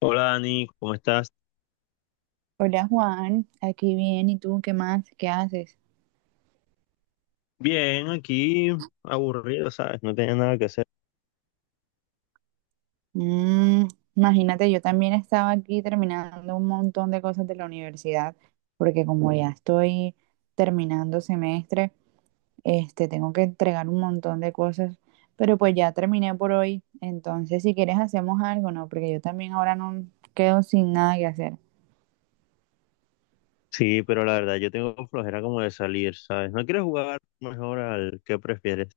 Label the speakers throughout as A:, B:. A: Hola Dani, ¿cómo estás?
B: Hola Juan, aquí bien, ¿y tú qué más? ¿Qué haces?
A: Bien, aquí aburrido, ¿sabes? No tenía nada que hacer.
B: Mm, Imagínate, yo también estaba aquí terminando un montón de cosas de la universidad, porque como ya estoy terminando semestre, este, tengo que entregar un montón de cosas, pero pues ya terminé por hoy, entonces si quieres hacemos algo, ¿no? Porque yo también ahora no quedo sin nada que hacer.
A: Sí, pero la verdad, yo tengo flojera como de salir, ¿sabes? ¿No quieres jugar mejor al que prefieres?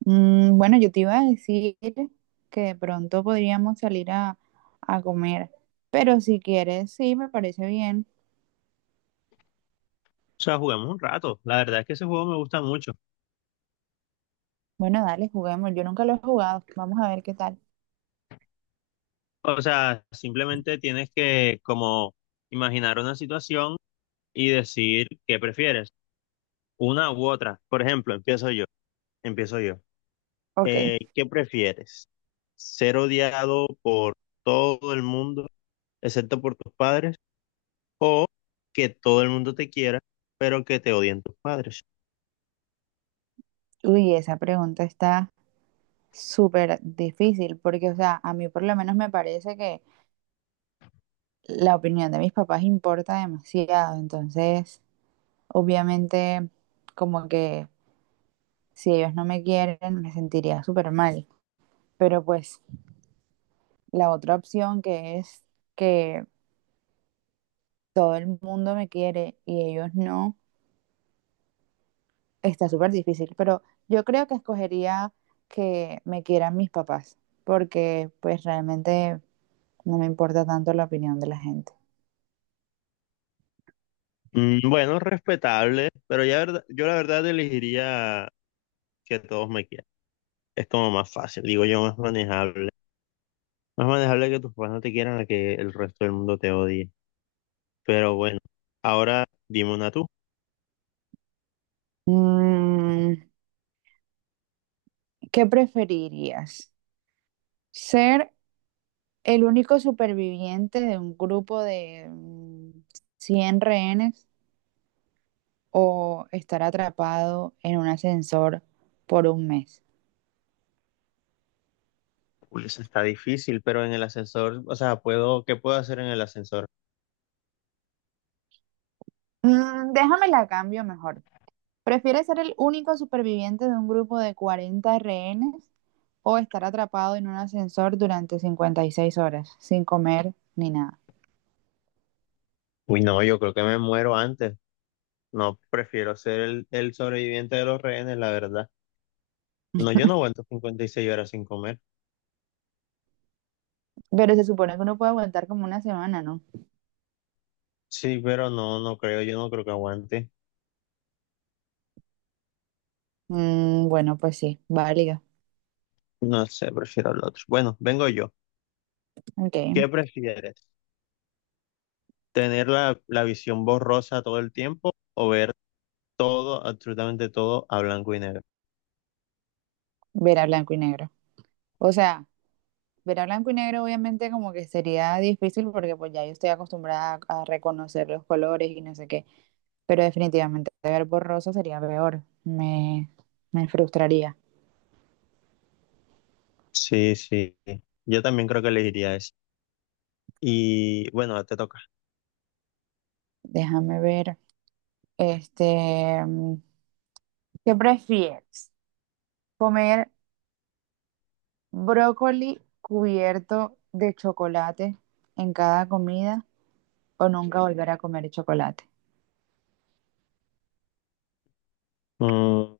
B: Mm, bueno, yo te iba a decir que de pronto podríamos salir a comer, pero si quieres, sí, me parece bien.
A: O sea, juguemos un rato. La verdad es que ese juego me gusta mucho.
B: Bueno, dale, juguemos. Yo nunca lo he jugado. Vamos a ver qué tal.
A: O sea, simplemente tienes que como imaginar una situación y decir qué prefieres, una u otra. Por ejemplo, empiezo yo, empiezo yo.
B: Ok.
A: ¿Qué prefieres? ¿Ser odiado por todo el mundo, excepto por tus padres? ¿O que todo el mundo te quiera, pero que te odien tus padres?
B: Uy, esa pregunta está súper difícil porque, o sea, a mí por lo menos me parece que la opinión de mis papás importa demasiado. Entonces, obviamente, como que si ellos no me quieren, me sentiría súper mal. Pero pues la otra opción, que es que todo el mundo me quiere y ellos no, está súper difícil, pero yo creo que escogería que me quieran mis papás, porque pues realmente no me importa tanto la opinión de la gente.
A: Bueno, respetable, pero yo la verdad elegiría que todos me quieran. Es como más fácil, digo yo, más manejable. Más manejable que tus padres no te quieran a que el resto del mundo te odie. Pero bueno, ahora dime una tú.
B: Mm, ¿qué preferirías? ¿Ser el único superviviente de un grupo de 100 rehenes o estar atrapado en un ascensor por un mes?
A: Uy, eso está difícil, pero en el ascensor, o sea, puedo, ¿qué puedo hacer en el ascensor?
B: Mm, déjame la cambio mejor. ¿Prefieres ser el único superviviente de un grupo de 40 rehenes o estar atrapado en un ascensor durante 56 horas sin comer ni nada?
A: Uy, no, yo creo que me muero antes. No, prefiero ser el sobreviviente de los rehenes, la verdad. No, yo no aguanto 56 horas sin comer.
B: Pero se supone que uno puede aguantar como una semana, ¿no?
A: Sí, pero no, no creo, yo no creo que aguante.
B: Mm, bueno, pues sí, válida.
A: No sé, prefiero el otro. Bueno, vengo yo.
B: Ok,
A: ¿Qué prefieres? ¿Tener la visión borrosa todo el tiempo, o ver todo, absolutamente todo, a blanco y negro?
B: ver a blanco y negro. O sea, ver a blanco y negro obviamente como que sería difícil porque pues ya yo estoy acostumbrada a reconocer los colores y no sé qué, pero definitivamente ver borroso sería peor. Me frustraría.
A: Sí, sí. Yo también creo que elegiría eso. Y bueno, te toca.
B: Déjame ver. Este, ¿qué prefieres? ¿Comer brócoli cubierto de chocolate en cada comida o nunca volver a comer chocolate?
A: Mm,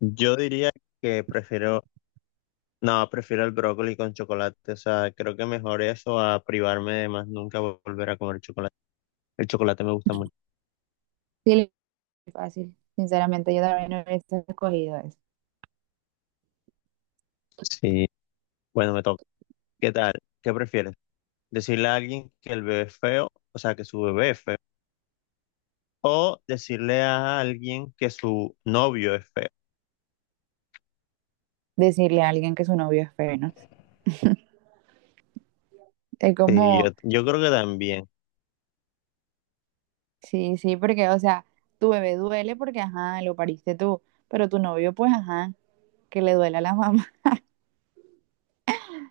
A: yo diría que prefiero, no, prefiero el brócoli con chocolate. O sea, creo que mejor eso a privarme de más nunca volver a comer chocolate. El chocolate me gusta mucho.
B: Sí, es fácil. Sinceramente, yo también hubiese escogido eso.
A: Sí, bueno, me toca. ¿Qué tal? ¿Qué prefieres? ¿Decirle a alguien que el bebé es feo, o sea, que su bebé es feo? ¿O decirle a alguien que su novio es feo?
B: Decirle a alguien que su novio es feo, ¿no? Es
A: Sí,
B: como,
A: yo creo que también.
B: sí, sí, porque, o sea, tu bebé duele porque, ajá, lo pariste tú, pero tu novio, pues, ajá, que le duela a la mamá.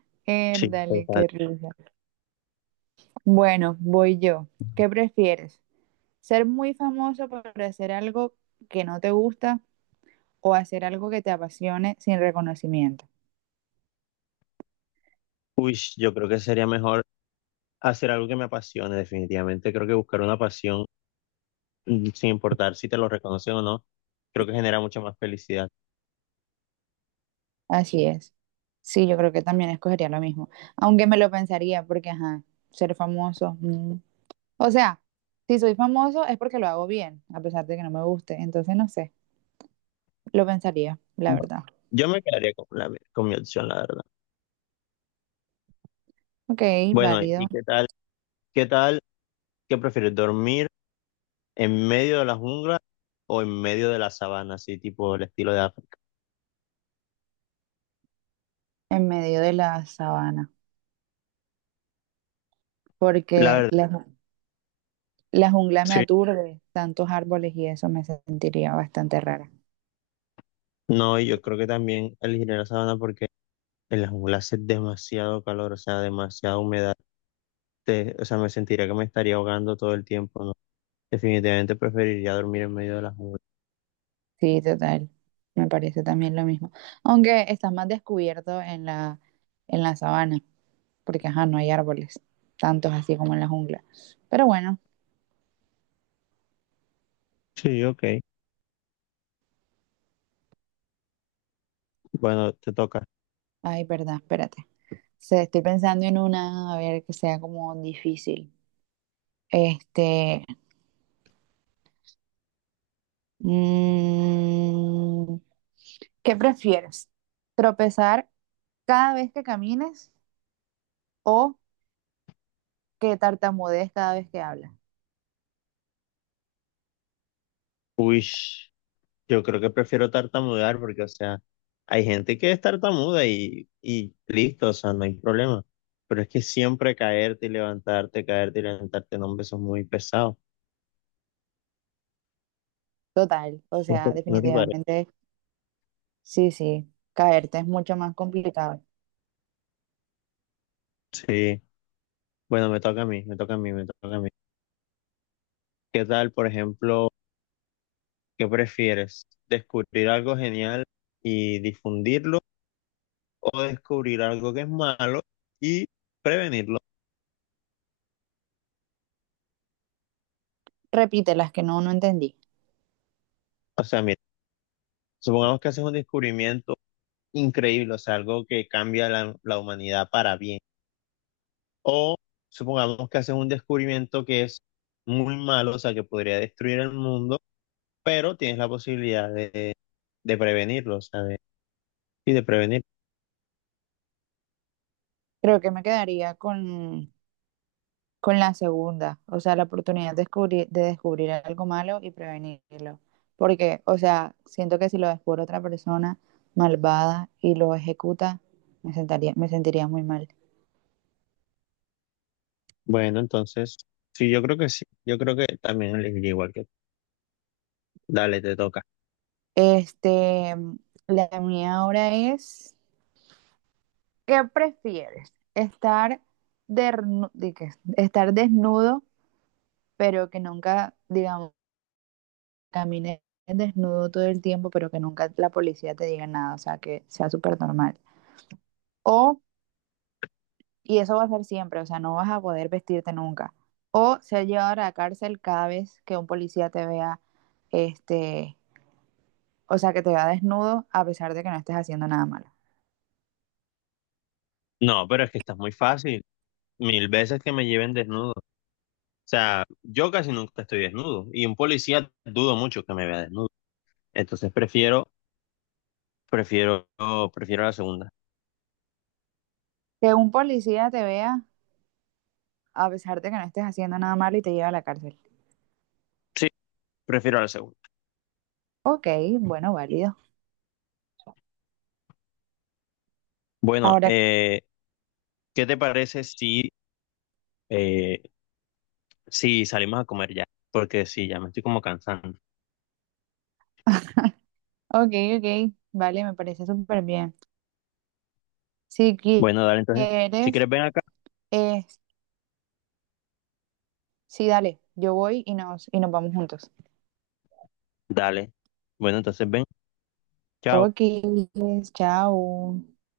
A: Sí,
B: Dale,
A: total.
B: qué risa. Bueno, voy yo. ¿Qué prefieres? ¿Ser muy famoso por hacer algo que no te gusta o hacer algo que te apasione sin reconocimiento?
A: Uy, yo creo que sería mejor hacer algo que me apasione, definitivamente. Creo que buscar una pasión, sin importar si te lo reconocen o no, creo que genera mucha más felicidad.
B: Así es. Sí, yo creo que también escogería lo mismo. Aunque me lo pensaría porque, ajá, ser famoso. Mm. O sea, si soy famoso es porque lo hago bien, a pesar de que no me guste. Entonces, no sé, lo pensaría, la verdad.
A: Yo me quedaría con con mi opción, la verdad.
B: Ok,
A: Bueno,
B: válido.
A: ¿y qué tal? ¿Qué tal? ¿Qué prefieres? ¿Dormir en medio de la jungla o en medio de la sabana, así tipo el estilo de África?
B: En medio de la sabana.
A: La
B: Porque
A: verdad,
B: la jungla me
A: sí.
B: aturde, tantos árboles y eso me sentiría bastante rara.
A: No, y yo creo que también elegiré la sabana porque en la jungla hace demasiado calor, o sea, demasiada humedad. O sea, me sentiría que me estaría ahogando todo el tiempo, ¿no? Definitivamente preferiría dormir en medio de la jungla.
B: Sí, total. Me parece también lo mismo. Aunque estás más descubierto en la, sabana, porque ajá, no hay árboles, tantos así como en la jungla. Pero bueno,
A: Sí, ok. Bueno, te toca.
B: ay, verdad, espérate. Estoy pensando en una, a ver, que sea como difícil. Este, mm, ¿qué prefieres? ¿Tropezar cada vez que camines o que tartamudees cada vez que hablas?
A: Uy, yo creo que prefiero tartamudear porque, o sea... Hay gente que es tartamuda y listo, o sea, no hay problema. Pero es que siempre caerte y levantarte, no, hombre, eso es muy pesado.
B: Total, o sea,
A: No te parece?
B: definitivamente, sí, sí, caerte es mucho más complicado.
A: Sí. Bueno, me toca a mí, me toca a mí, me toca a mí. ¿Qué tal, por ejemplo, qué prefieres? ¿Descubrir algo genial y difundirlo, o descubrir algo que es malo y prevenirlo?
B: Repite las que no, no entendí.
A: O sea, mira, supongamos que haces un descubrimiento increíble, o sea, algo que cambia la humanidad para bien. O supongamos que haces un descubrimiento que es muy malo, o sea, que podría destruir el mundo, pero tienes la posibilidad de prevenirlo, o sea, y de prevenir.
B: Creo que me quedaría con la segunda, o sea, la oportunidad de descubrir algo malo y prevenirlo. Porque, o sea, siento que si lo descubre otra persona malvada y lo ejecuta, me sentiría muy mal.
A: Bueno, entonces, sí, yo creo que sí. Yo creo que también elegiría igual que tú. Dale, te toca.
B: Este, la mía ahora es, ¿qué prefieres? ¿Estar, de qué? ¿Estar desnudo? Pero que nunca, digamos, camines desnudo todo el tiempo, pero que nunca la policía te diga nada, o sea, que sea súper normal. O, y eso va a ser siempre, o sea, no vas a poder vestirte nunca. O ser llevado a la cárcel cada vez que un policía te vea, este, o sea, que te vea desnudo a pesar de que no estés haciendo nada malo.
A: No, pero es que está muy fácil. Mil veces que me lleven desnudo. O sea, yo casi nunca estoy desnudo y un policía dudo mucho que me vea desnudo. Entonces prefiero, prefiero la segunda.
B: Que un policía te vea a pesar de que no estés haciendo nada malo y te lleve a la cárcel.
A: Sí, prefiero la segunda.
B: Ok, bueno, válido.
A: Bueno,
B: Ahora,
A: ¿qué te parece si, eh, si salimos a comer ya? Porque sí, ya me estoy como cansando.
B: ok, ok, vale, me parece súper bien. Si
A: Bueno, dale, entonces, si
B: quieres,
A: quieres ven acá,
B: eh, sí, dale, yo voy y nos vamos juntos.
A: dale. Bueno, entonces ven, chao.
B: Ok, chao.